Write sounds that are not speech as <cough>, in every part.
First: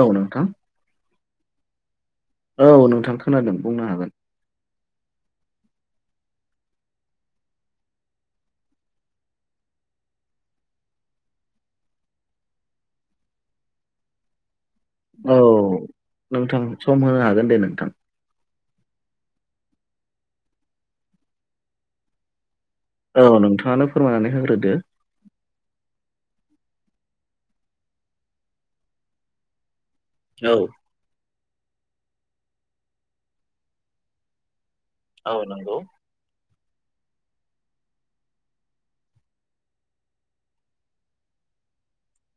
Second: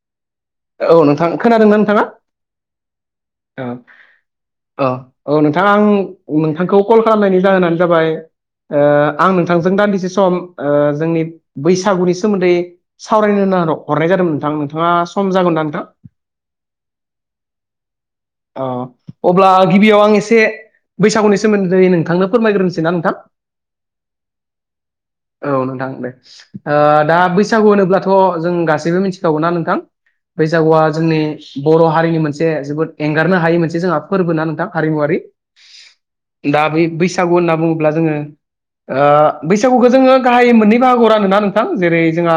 औ नोंथां औ नोंथां खोनादोंना नोंथाङा औ नोंथां खोनादों औ बुंनो हागोन औ औ नों थां आं नोंथांखौ कल खालामनायनि जाहोनानो जाबाय ओ आं नोंथांजों दान्दिसे सम ओ जोंनि बैसागुनि सोमोन्दै सावरायनो खोनाद हरनाय जादोंमोन नोंथां नोंथाङा सम औ जागोन ना नोंथां नोंथां सम होनो हागोन दे नोंथां अ अब्ला गिबियाव आं एसे बैसागुनि सोमोन्दैै नोंथांनो फोरमायग्रोनो सैना नोंथां औ नोंथाङानो फोरमायनानै होग्रोदो औ नोंथां दे ओ दा बैसागु होनोब्लाथ जों गासैबो मिथिखागौना नोंथां औ बैसागुआ जोंनि बर हारिनि मोनसे जोबोद एंगारनो हायि मोनसे जोंहा फोरबो ना नोंथां। हारिमुवारि औ नोंगौ। दा बे बैसागु होनना बुङोब्ला जोङो ओ बैसागुखौ जोङो गाहायै मोननै बाहागो रानोना नोंथां जेरै जोंहा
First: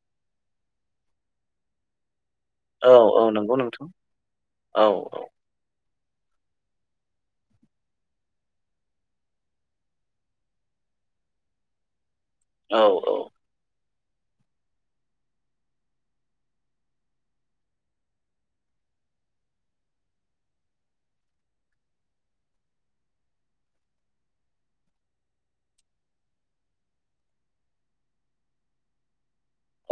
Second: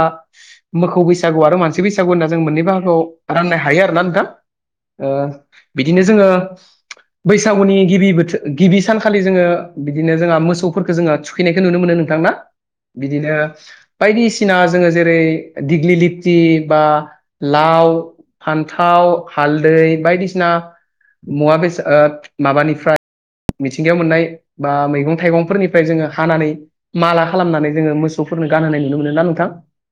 मोखौ बैसा गु आरो मानसि बैसागु होनना जों मोननै औ औ बाहागोआव नंगौ राननो हायो नोंथां आरो ना औ नोंथां। बिदिनो जोङो बैसागुनि गिबि बोथो गिबि सानखालि जोङो बिदिनो जोंहा मोसौफोरखौ जोङो थुखैनायखौ नुनो मोनो नोंथां नि औ औ बिदिनो बायदिसिना जोङो जेरै दिग्लि लिथि बा लाव फान्थाव हालदै बायदिसिना मुवा ओ बेसाद माबानिफ्राय मिथिंगायाव मोननाय बा मैगं थाइगंफोरनिफ्राय जोङो हानानै माला खालामनानै जोङो मोसौ फोरनो गानहोनाय नुनो मोनोना नोंथां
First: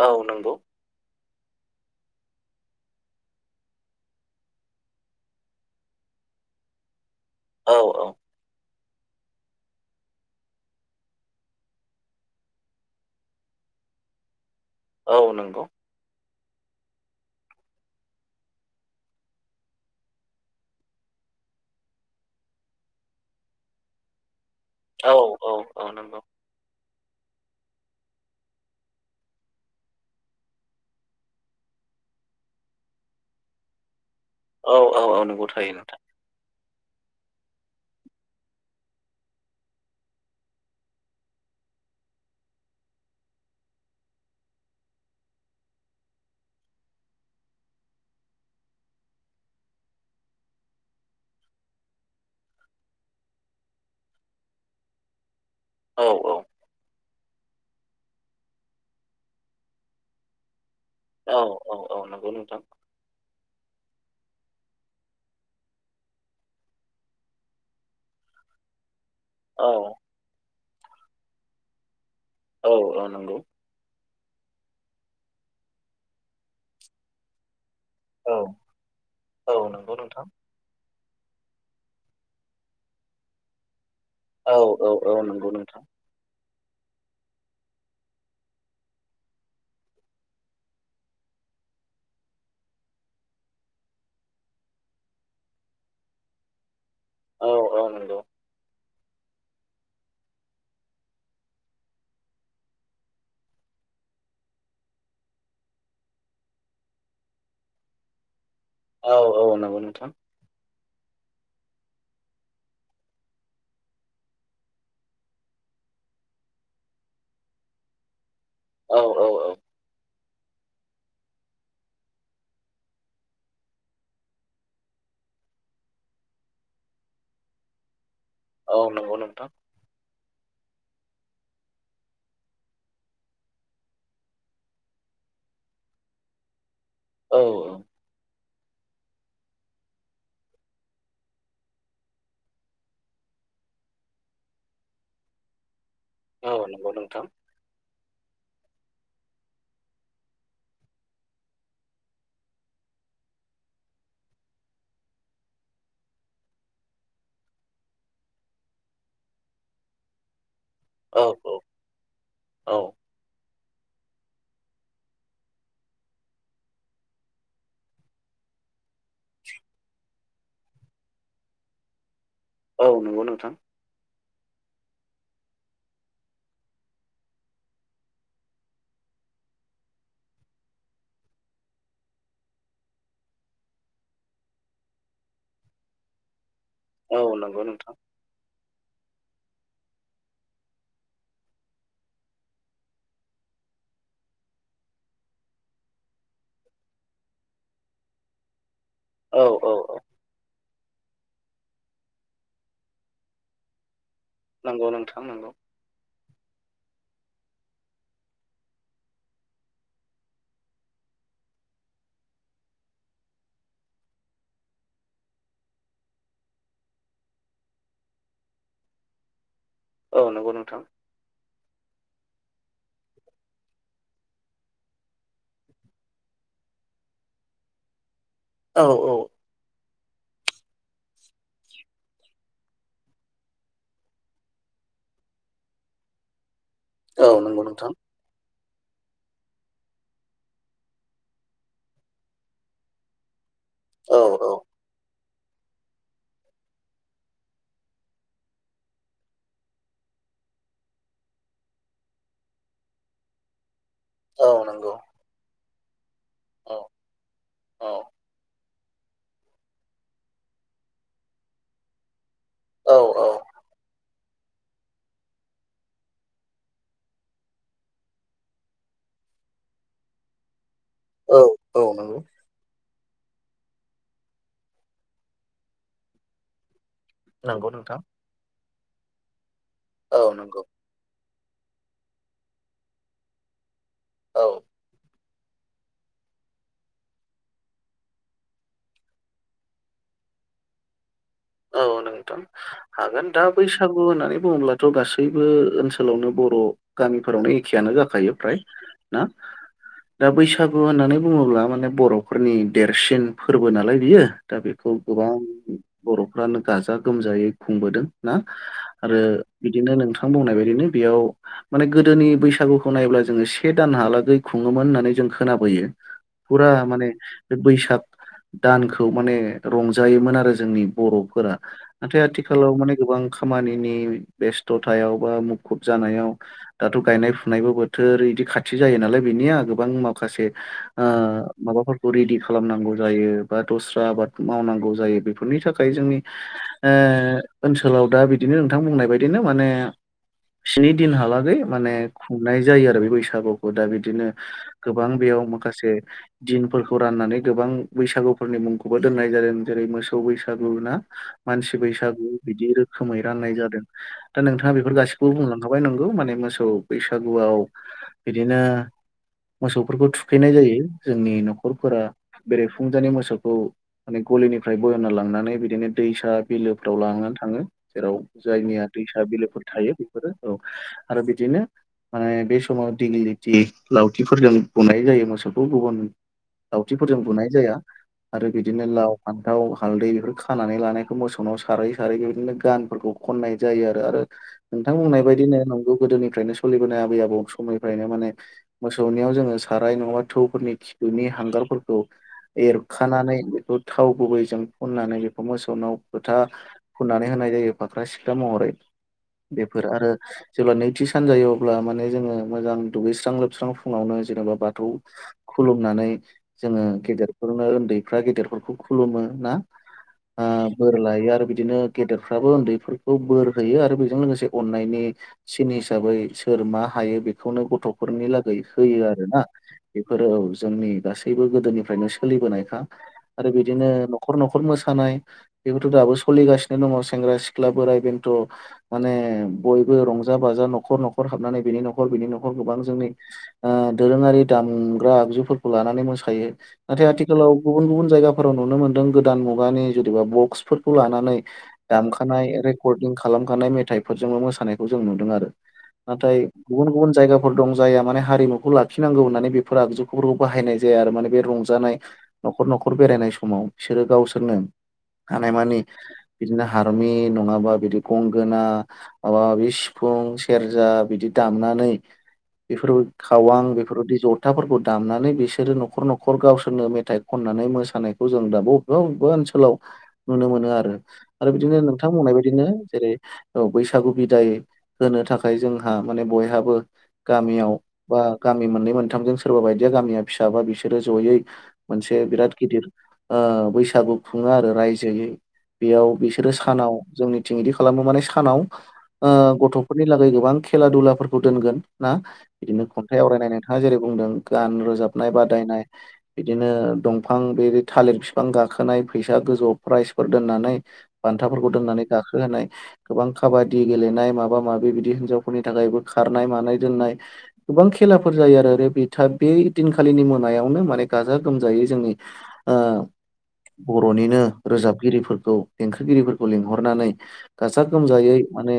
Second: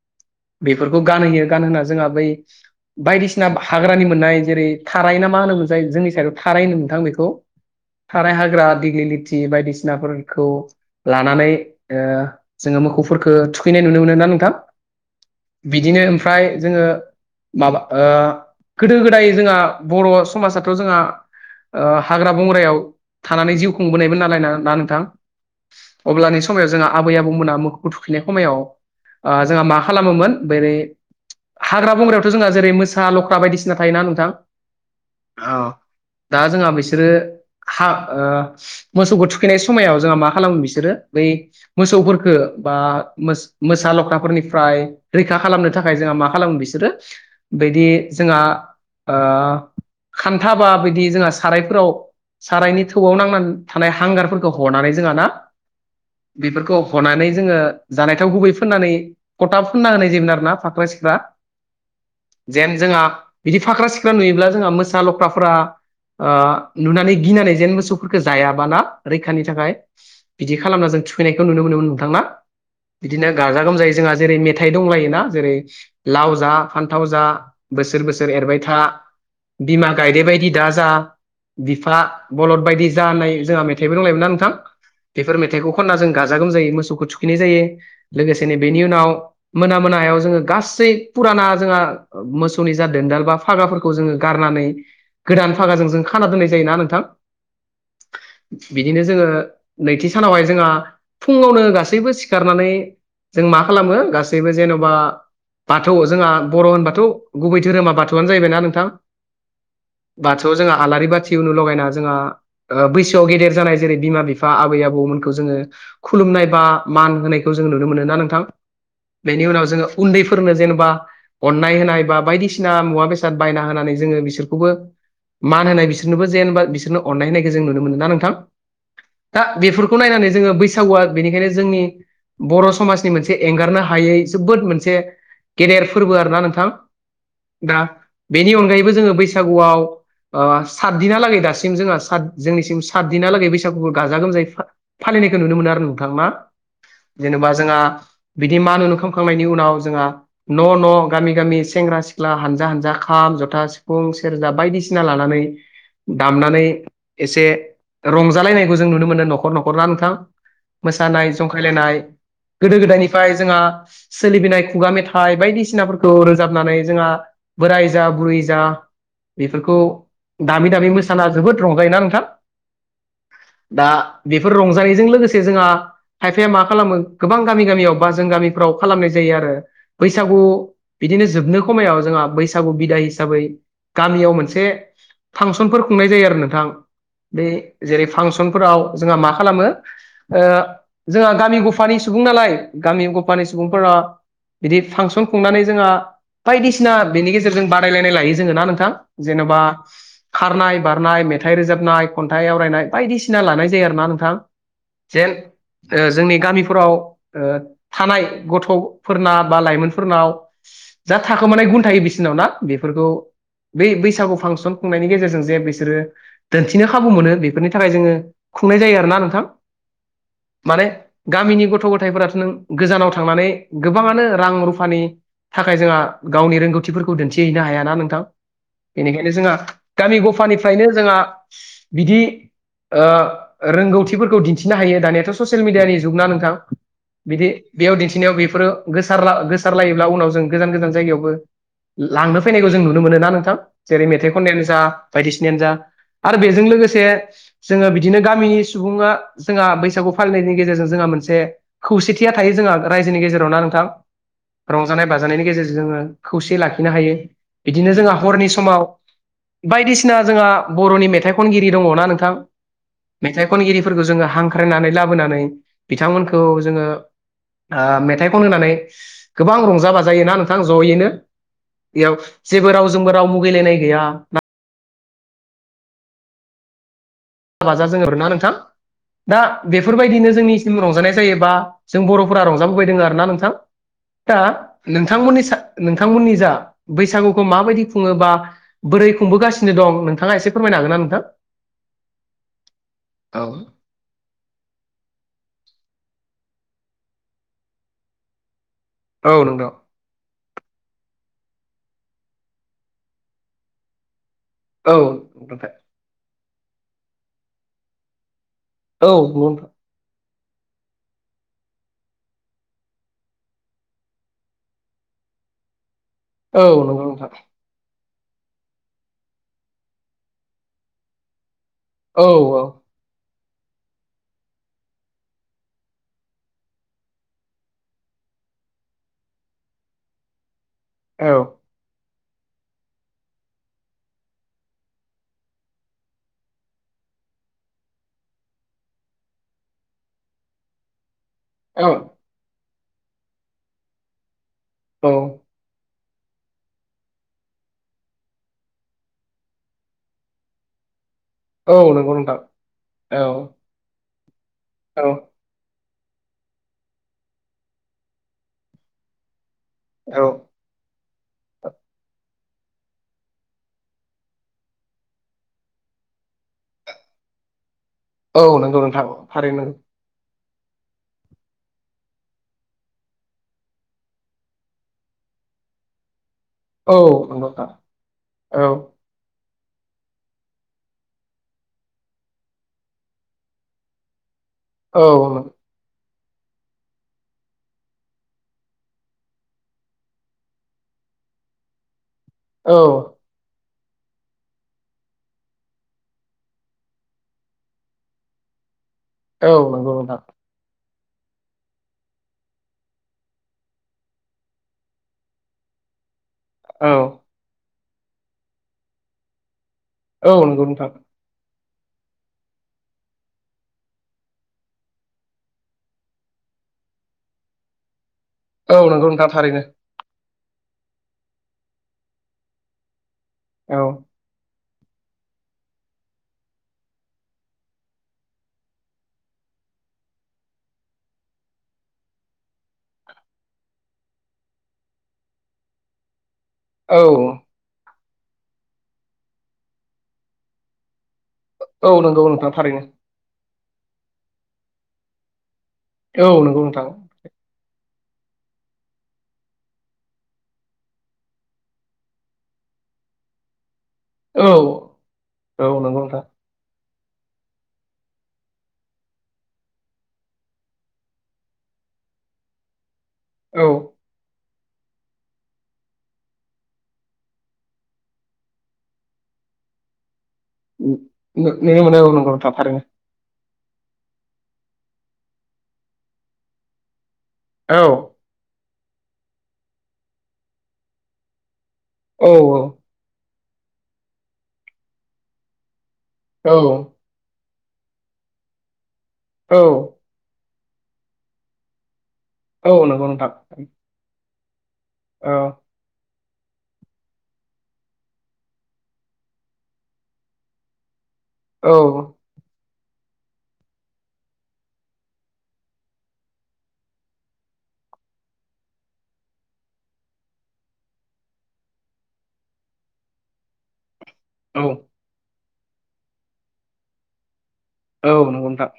औ नंगौ बेफोरखौ गानहोयो गानहोना जोंहा बै बायदिसिना हाग्रानि मोननाय जेरै थारायना मा होनोम मोनसाय जोंनि साइडआव थाराय होनो मोनथां बेखौ औ औ। थाराय हाग्रा दिग्लि लिथि बायदिसिनाफोरखौ लानानै ओ जोंङो मोखौ खो थुखैनाय नुनो मोनो ना नोंथां? औ नंगौ। फ्राय जोङो माबा ओ गोदो गोदाय जोंहा बर' समाजाथ' जोंहा ओ हाग्रा बंग्रायाव थानानै जिउ खुंबोनायबो नालायनानै ना नोंथां? औ औ औ नंगौ अब्लानि समाव जोंहा आबै आबौमोनहा मोखौखौ थुखैनाय समायाव ओ जोंहा मा खालामोमोन बोरै हाग्रा बंग्रायावथ' जोंहा जेरै मोसा लख्रा बायदिसिना थायोना नोंथां? औ औ औ नोंगौ थायो नोंथां। दा जोंहा बिसोरो हा ओ मोसौखौ थुखैनाय समायाव जोंहा मा खालामो बिसोरो बै मोसौफोरखो बा मोसा लख्राफोरनिफ्राय रैखा खालामनो थाखाय जोंहा मा खालामो बिसोरो बिदि जोंहा ओ खान्था बा बियदि जोंहा सारायफोराव सारायनि थौआव नांनानै थानाय हांगारफोरखौ हरनानै जोंहा ना औ औ बेफोरखौ हनानै जोङो जानायाव गुबै फोननानै फथाब फोनना होनाय जायोमो आरोना। ख्रा सिख्ला औ औ औ नंगौ नोंथां जेन जोंहा बिदि फाख्रा सिख्ला नुयोब्ला जोंहा मोसा लख्राफोरा ओ नुनानै गिनानै जेन मोसौफोरखौ जायाबाना रैखानि औ थाखाय बिदि खालामना जों थुखैनायखौ नुनो मोनोमोन नोंथां ना? औ औ नंगौ। जोंहा जेरै मेथाइ दंलायोना जेरै लाव जा फान्थाव जा बोसोर बोसोर औ एरबाय था औ बिमा नंगौ गायदे नोंथां बायदि दा जा बिफा बलद बायदि जानाय जोंहा मेथाइबो दंलायोमोना नोंथां। औ औ औ बेफोर नंगौ मेथाइखौ नोंथां खनना जों गाजा गोमजायो मोसौखौ थुखिनाय जायो। लोगोसेनो बेनि उनाव मोना मोनायाव जोङो गासै फुराना जोङो ना मोसौनि जा दोनदाल बा फागाफोरखौ जोङो गारनानै गोदान भागाजों जों खाना दोननाय जायोना नोंथां। औ औ नंगौ। बिदिनो जोङो नैथि सानावहाय जोंहा फुङावनो गासैबो सिखारनानै जों मा खालामो गासैबो जेन'बा बाथौ जोंहा बर' होनबाथ' गुबै धोरोमा बाथौआनो जाहैबायना ना नों औ औ नंगौ नोथां। आलारि बाथि उनाव लगायना जोंहा ओ बैसोआव गेदेर जानाय जेरै बिमा बिफा आबै आबौमोन जोङो खुलुमनाय बा मान होनायखौ जों नुनो मोनो ना नोंथां? औ औ बेनि औ उनाव जोङो उन्दै फोरनो जेनेबा अननाय होनाय बा बायदिसिना मुवा बेसाद बायना होनानै जोङो बिसोरखौबो मान होनाय बिसोरनोबो जेनबा बि अननायनायखौ जों नुनो मोनोना नोंथां औ नंगौ दा नोंथां बेफोरखौ नायनानै जोङो बैसागुआ बेनिखायनो जोंनि बर' समाजनि मोनसे एंगारनो हायै जोबोद मोनसे गेदेर फोरबो आरोना नोंथां। औ दा औ बेनि अनगायैबो जोङो बैसागुआव ओ सात दिना लागै दासिम जोंहा जोंनिसिम साद दिन हालागै बैसागुखौ गाजा गोमायै फालिनायखौ नुनो मोनो आरो नों नोंथां मा औ नंगौ नोंथां जेनेबा जोंहा बिदि मान अनुखालाम खांनायनि उनाव जोंहा न' न' गामि गामि सेंग्रा सिख्ला हानजा हानजा खा खाम जथा सिफुं सेरजा बायदिसिना लानानै दामनानै एसे रंजालायनायखौ जों नुनो मोनो न'खर न'खर न ख'र ना नोंथां। औ मोसानाय औ जंखायलायनाय औ गोदो गोदायनिफ्राय जोंहा सोलिबनाय खुगा मेथाइ बायदिसिनाफोरखौ रोजाबनानै जोंहा बोराय जा बुरै जा बेफोरखौ दामि दामि मोसाना जोबोद रंजायोना नोंथां। औ नंगौ नोंथां। दा बेफोर रंजानायजों लोगोसे जोंहा खायफाया मा खालामो गोबां गामि गामियाव बा जों गामिफोराव खालामनाय जायो। आरो बैसागु बिदिनो जोबनो खमायाव जोंहा बैसागु बिदा हिसाबै गामियाव मोनसे फांसनफोर खुंनाय जायो आरो नोंथां औ बे नंगौ नोंथां जेरै फांसन फोराव जोंहा मा खालामो जोंहा गामि गफानि सुबुं नालाय गामि गफानि सुबुं बुं फोरा बिदि फांसन खुंनानै जोंहा बायदिसिना बेनि गेजेरजों बादायलायनाय लायो जोंङो ना नोंथां। औ जेनेबा औ औ खारनाय बारनाय मेथाइ रोजाबनाय खन्थाइ आवरायनाय बायदिसिना लानाय जायो आरोना नों। थां नंगौ नोंथां जेन नंगौ जोंनि गामिफोराव ओ थानाय गथ'फोरना बा लाइमोनफोरनाव थाखो मानाय गुन थायो बिसिनाव ना बेफोरखौ बै बैसागु फांसन खुंनायनि गेजेरजों जे बि बिसोरो दिनथिनो खाबु मोनो बेफोरनि थाखाय जोङो खुंनाय जायो आरोना नोंथां। औ नंगौ नोंथां। माने गामिनि गथ' गथायफोराथ' नों गोजानाव थांनानै गोबाङानो रां रुफानि थाखाय जोंहा गावनि रोंगौथिफोरखौ दिन्थिहैनो हायााना नोंथां। औ औ बेनिखायनो जोंहा गामि गफानिफ्रायनो जोंहा बिदि ओ रोंगौथिफोरखौ दिन्थिनो हायो दानियाथ' ससियेल मिडियानि जुगना नोंथां। औ बिदि नंगौ नोंथां बेयाव दिन्थिनायाव बेफोरो गोसारलायोब्ला उनाव जों गोजान गोजान जायगायावबो लांनो फैनायखौ जों नुनो मोनो ना नोंथां। जेरै औ मेथाइ औ खननायानो जा बायदिसिनायानो जा। आरो बेजों लोगोसे जोंङो बिदिनो गामिनि सुबुङा जोंहा बैसागु फालिनायनि गेजेरजों जोंहा मोनसे खौसेथिया थायो जोंहा रायजोनि गेजेराव ना नोंथां। औ नंगौ रंजानाय बाजानायनि गेजेरजों जोंङो खौसेै औ लाखिनो हायो औ बिदिनो जोंहा हरनि समाव। बायदिसिना जोंहा बर'नि मेथाइ खनगिरि दङना नोंथां औ मेथाइ खनगिरिफोरखौ जोङो हांख्रायनानै लाबोनानै बिथांमोनखौ जोंङो मेथाइखौन होननानै गोबां रंजा बाजायोना नोंथां। जयैनो औ औ बेयाव नंगौ जेबो रावजोंबो राव मुगैलायनाय गैया। रंजा नंगौ बाजा नोंथां जोंङो ना नोंथां दा औ बेफोरबायदिनो नंगौ जोंनिसिम रंजानाय जायोबा जों बर'फोरा रंजाबोबायदों आरोना नोंथां। दा औ नोंथांमोननि नोंथांमोननि जा बैसागुखौ माबायदि खुङोबा बोरै खुंबोगासिनो दं नोंथाङा एसे फोरमायनो हागोन ना नोंथां? औ नोंथ' हागोन औ दा बैसागु होननानै बुङोब्लाथ' गासैबो ओनोल ओनसोलावनो बर' गामिफोरावनो एखेआनो जाखायो फ्राय ना औ नोंथां दा बैसाग बैसागु होननानै बुङोब्ला माने बर'फोरनि देरसिन फोरबो नालाय बियो दा बेखौ औ गोबां नोंथां बर'फ्रानो गाजा गोमजायै खुंबोदों ना। औ आरो नंगौ नोंथां बिदिनो नोंथां बुंनाय बायदिनो बेयाव माने गोदोनि बैसागुखौ नायब्ला जोंङो से दानहालागै खुङोमोन होननानै जों खोना बोयो। औ फुरा नंगौ माने नोंथां बे बैसाग दानखौ माने रंजायोमोन आरो जोंनि बर'फोरा नाथाय औ आथिखालाव माने गोबां खामानिनि बेस्थ'थायाव बा मुखुब जानायाव दाथ' गायनाय फुनायबो बोथोर। बिदि खाथि जायो नालाय बिनिया गोबां माखासे ओ औ माबा फोर खौ रेडि खालामनांगौ जायो। बा दस्रा आबाद मावनांगौ जायो। बेफोरनि थाख खाय जोंनि ओ ओनसोलाव दा बिदिनो नोंथां बुंनाय बायदिनो माने स्नि दिन हालाग बे औ माने खुंनाय जायो आरो। बे बैसागुखौ दा बिदिनो औ गोबां बेयाव माखासे दिनफोरखौ राननानै गोबां बैसागुफोरनि मुंखौबो दोननाय जादों। जेरै मोसौ बैस सागु ना, मानसि औ नंगौ बैसागु नोंथां बिदि औ रोखोमै राननाय जादों। दा नोंथाङा बेफोर औ गासिखौबो बुंलां <unintelligible> अ' आय नंगौ माने मोसौ बैसागुआव बिदिनो मोसौफोरखौ औ थुखैनाय जायो। जोंनि न'खरफोरा बेरेफुंजानि मोसौखौ माने गलिनिफ्राय बोना लांना नै बिदिनो दैसा बिलोफ्राव लानानै थाङो। जेराव औ नंगौ जायनिया नोंथां दैसा बिलोफोर थारैनो नंगौ। थायो। बेफोरो औ आरो बिदिनो माने बे समाव दिगलिथि लावथिफोरजों बुनाय जायो मोसौखौ। गुबुन औ लावथिफोरजों बुनाय नंगौ नोंथां जाया। आरो औ बिदिनो लाव, फान्थाव, हालदै बेफोर खानानै लानायखौ मोसौनाव सारै सारै बिदिनो गानफोरखौ खननाय जायो आरो। आरो नोंथां बुंनाय बायदिनो नंगौ गोदोनि फ्रायनो स'लिबोनाय आबै आबौ समनिफ्रायनो माने मोसौनियाव जोंङो साराय नङाबा थौनिफोरनि खिबुनि हांगारफोरखौ औ एरखानानै बेखौ थाव गुबैजों फुनानै हमो। ओ मोसौनाव फोथा फुननानै होनाय जायो फाख्रा सिख्रा‌ महरै। औ बेफोर नंगौ आरो नोंथां जेब्ला नैथि सानजायो अब्ला माने जोङो मोजां दुगैस्रां लोबस्रां फुङावनो जेनेबा बाथौ खुलुमनानै। जोङो औ गेदेरफोरनो उन्दैफ्रा गेदेरफोरखौ खुलुमो ना? औ आ नंगौ नोंथां बोर लायो आरो बि दिनो गेदेरफ्राबो उन्दैफोरखौ बोर होयो। आरो बेजों लोगोसे अननायनि सिन हिसाबै सोर सोर मा हायो बेखौनो गथ'फोरनि लागै औ होयो नंगौ नोंथां आरोना। थारैनो बेफोरो औ जोंनि गासैबो गोदोनिफ्रायनो सोलिबोनायखा आरो औ बिदिनो न'खर न'खर मोसानाय। बेखौथ' दाबो सोलिगासिनो दङ। सेंग्रा सिख्ला बोराय बेन्थ' माने बयबो रंज रंजा बाजा न'खर न'खर हाबनानै बिनि न'खर बिनि न'खर गोबां जोंनि ओ दोरोङारि दामग्रा दामजुफोरखौ लानानै मोसायो। औ नाथाय आथिखालाव गुबुन गुबुन जायगाफोराव नुनो मोन्दों। गोदान मुगानि जुदिबा बक्सफोरखौ लाना नै औ नंगौ दामखानाय नोंथां थारैनो रेकर्डदिं खालामखानाय मेथाइफोरजोंबो मोसानायखौ जों नुदों आरो। औ नाथाय नंगौ नोंथां गुबुन गुबुन जायगाफोर दं। जायहा माने हारिमुखौ लाखिनांगौ होननानै बेफोर आगजुफोरखौ बाहायनाय जाया आरो। माने बे रंजानाय न'खर न' खर बेरायनाय समाव बिसोरो औ गावसोरनो औ हानायमानि नंगौ नोंथां बिदिनो हारमि नङाबा बिदि गंगोना माबा माबि सिफुं, सेरजा बिदि दामना नै बेफोरबो खावां औ बेफोरबायदि ज' थाफोरखौ दामनानै बिसोरो न'खर न'खर गावसोरनो मेथाइ खननानै मोसानायखौ जों दा बबेबा बबेबा ओनस सोलाव नुनो मोनो आरो। आरो बिदिनो नुनो मोनो नोंथां औ नंगौ बुंनाय बायदिनो थारैनो जेरै औ बैसागु बिदाय होनो थाखाय जोंहा माने बयहाबो गामियाव औ बा गामि मोननै मोनथामजों सोरबा बायदिया गामिया फिसाबा बिसोरो जयै मोनसे औ बिराद गिदिर ओ बैसागु खुङो आरो रायजोयै। बेयाव औ बिसोरो सानाव जोंनिथिं ईदि खालामो। माने सानाव औ गथ'फोरनि लागै गोबां खेला दुलाफोरखौ दोनगोन ना। औ बिदिनो नंगौ खन्थाइ नोंथां आवरायनाय नोंथाङा जेरै बुंदों। गान रोजाबनाय औ बादायनाय बिदिनो दंफां बे थालिर बिफां गाखोनाय। फैसा गोजौ प्राइजफोर दोननानै औ बान्थाफोरखौ दोननानै गाखोहोनाय। गोबां खाबादि गेलेनाय माबा माबि बिदि हिन्जावफोरनि थाखायबो खारनाय मानाय दोननाय गोबां खेलाफोर जायो आरो <unintelligible> बेै दिनखालिनि मोनायावनो माने गाजा गोमजायै जोंनि ओ <inaudible> बरनिनो औ रोजाबगिरिफोरखौ देंखोगिरिफोरखौ लिंहरनानै। गाजा औ गोमजायै नंगौ नोंथां माने।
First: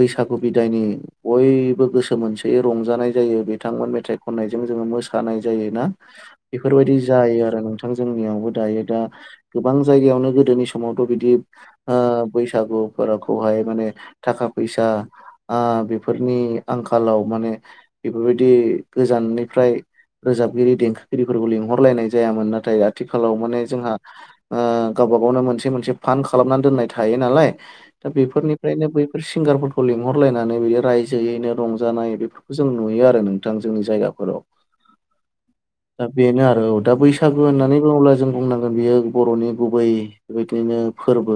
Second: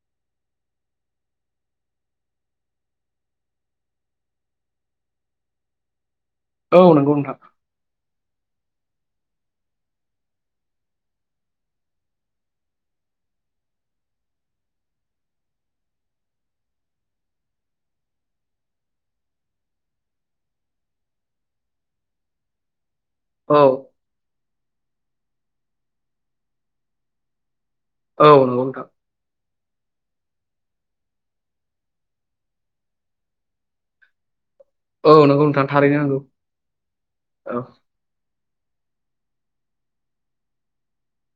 बैसागु बिदायनि बयबो गोसो मोनसेयै रंजानाय जायो बिथांमोन मेथाइ खननायजों जोङो। मोसानाय जायोना औ बेफोरबायदि नंगौ नोंथां जायो आरो नोंथां जोंनियावबो दायो दा गोबां जायगायावनो गोदोनि समावथ बिदि बैसागुफोरखौहाय माने थाखा फैसा ओ-बेफोरनि आंखालाव माने बेफोरबायदि गोजान निफ्राय रोजाबगिरि देंखोगिरिफोरखौ लिंहरलायनाय जायामोन नाथाय। आथिखालाव औ माने जोंहा ओ-गावबा गावनो मोनसे मोनसे फान्ड खालामनानै दोननाय थायो नालाय। दा औ नंगौ नोंथां बेफोरनिफ्रायनो बैफोर सिंगारफोर लिंहरलायनानै बिदि रायजोयैनो रंजानाय बेफोरखौ जों नुयो आरो नोंथां जोंनि जायगाफोराव। औ नंगौ नोंथां थारैनो दा नंगौ बेनो आरो औ दा बैसागु औ होननानै बुङोब्ला जों। बुंनांगोन बियो बरनि गुबै बेबायदिनो फोरबो।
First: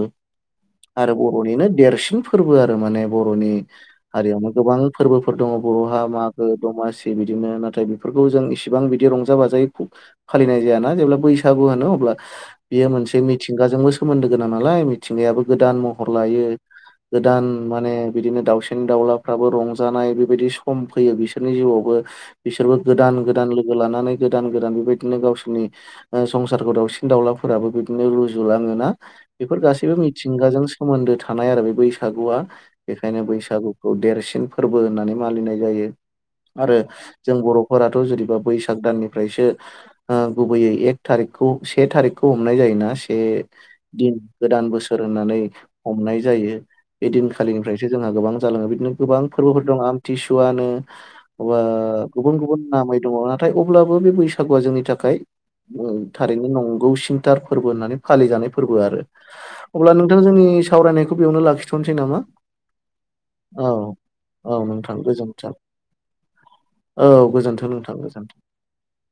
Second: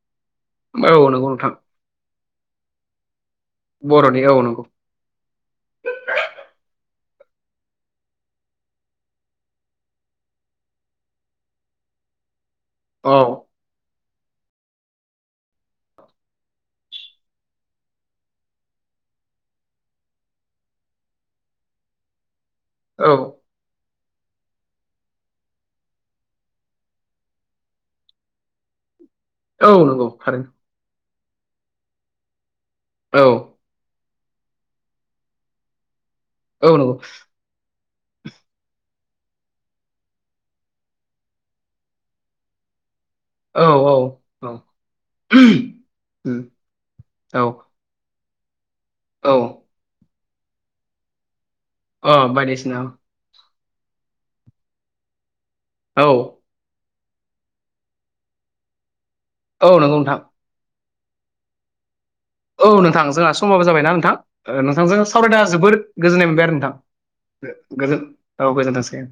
औ आरो नंगौ नोंथां बरनिनो देरसिन फोरबो आरो माने। बरनि बर'नि औ हारियावनो नंगौ गोबां फोरबोफोर दङ बरहा मागो दमासि बिदिनो नाथाय बेफोरखौ जों इसिबां बिदि रंजा बाजायै फालिनाय जायाना जेब्ला बैसागु होनो अब्ला बेयो औ मोनसे मिथिंगाजोंबो सोमोन्दो गोनां नालाय मिथिंगायाबो गोदान महर लायो। गोदान माने बिदिनो दाउसेनि दाउलाफ्राबो रंजानाय बेबायदि सम फैयो बिसोरनि जिउवावबो। बिसोरबो औ गोदान गोदान लोगो लानानै गोदान गोदान बेबायदिनो गावसोरनि ओ संसारखौ दावसि दाउलाफोराबो बिदिनो रुजुलाङोना बेफोर औ गासैबो नंगौ थारैनो मिथिंगाजों सोमोन्दो। थानाय आरो बे बैसागुवा बेखायनो औ बैसागुखौ देरसिन फोरबो होननानै मानिनाय जायो। औ आरो नंगौ जों बरफोराथ जुदिबा बैसाग दाननि। फ्रायसो ओ-गुबैयै एक थारिखौ से थारिखखौ हमनाय जायोना। से औ दिन औ गोदान बोसोर होननानै हमनाय उम जायो बे औ दिनखालिनिफ्रायसो जोंहा गोबां। जाङो बिदिनो गोबां औ फोरबोफोर दं आमथिसुवानो बा अ गुबुन गुबुन बायदिसिना नामै दङ नाथाय अब्लाबो बे बैसागुवा जोंनि थाखाय। औ नोंगौसिनथार फोरबो होननानै फालि जानाय फोरबो आरो औ नंगौ अब्ला नोंथां जोंनि। सावरायनायखौ बेयावनो लाखिथनोसै नामा। औ नोंथां जोंहा समाबो औ जाबायना औ नोंथां नोंथां नोंथांजों सावरायना गोजोन्थों जबोर गोजोननाय मोनबाय आरो औ गोजोन्थों नोंथां। नोंथां गोजोन गोजोन्थों। औ गोजोनथोंसै।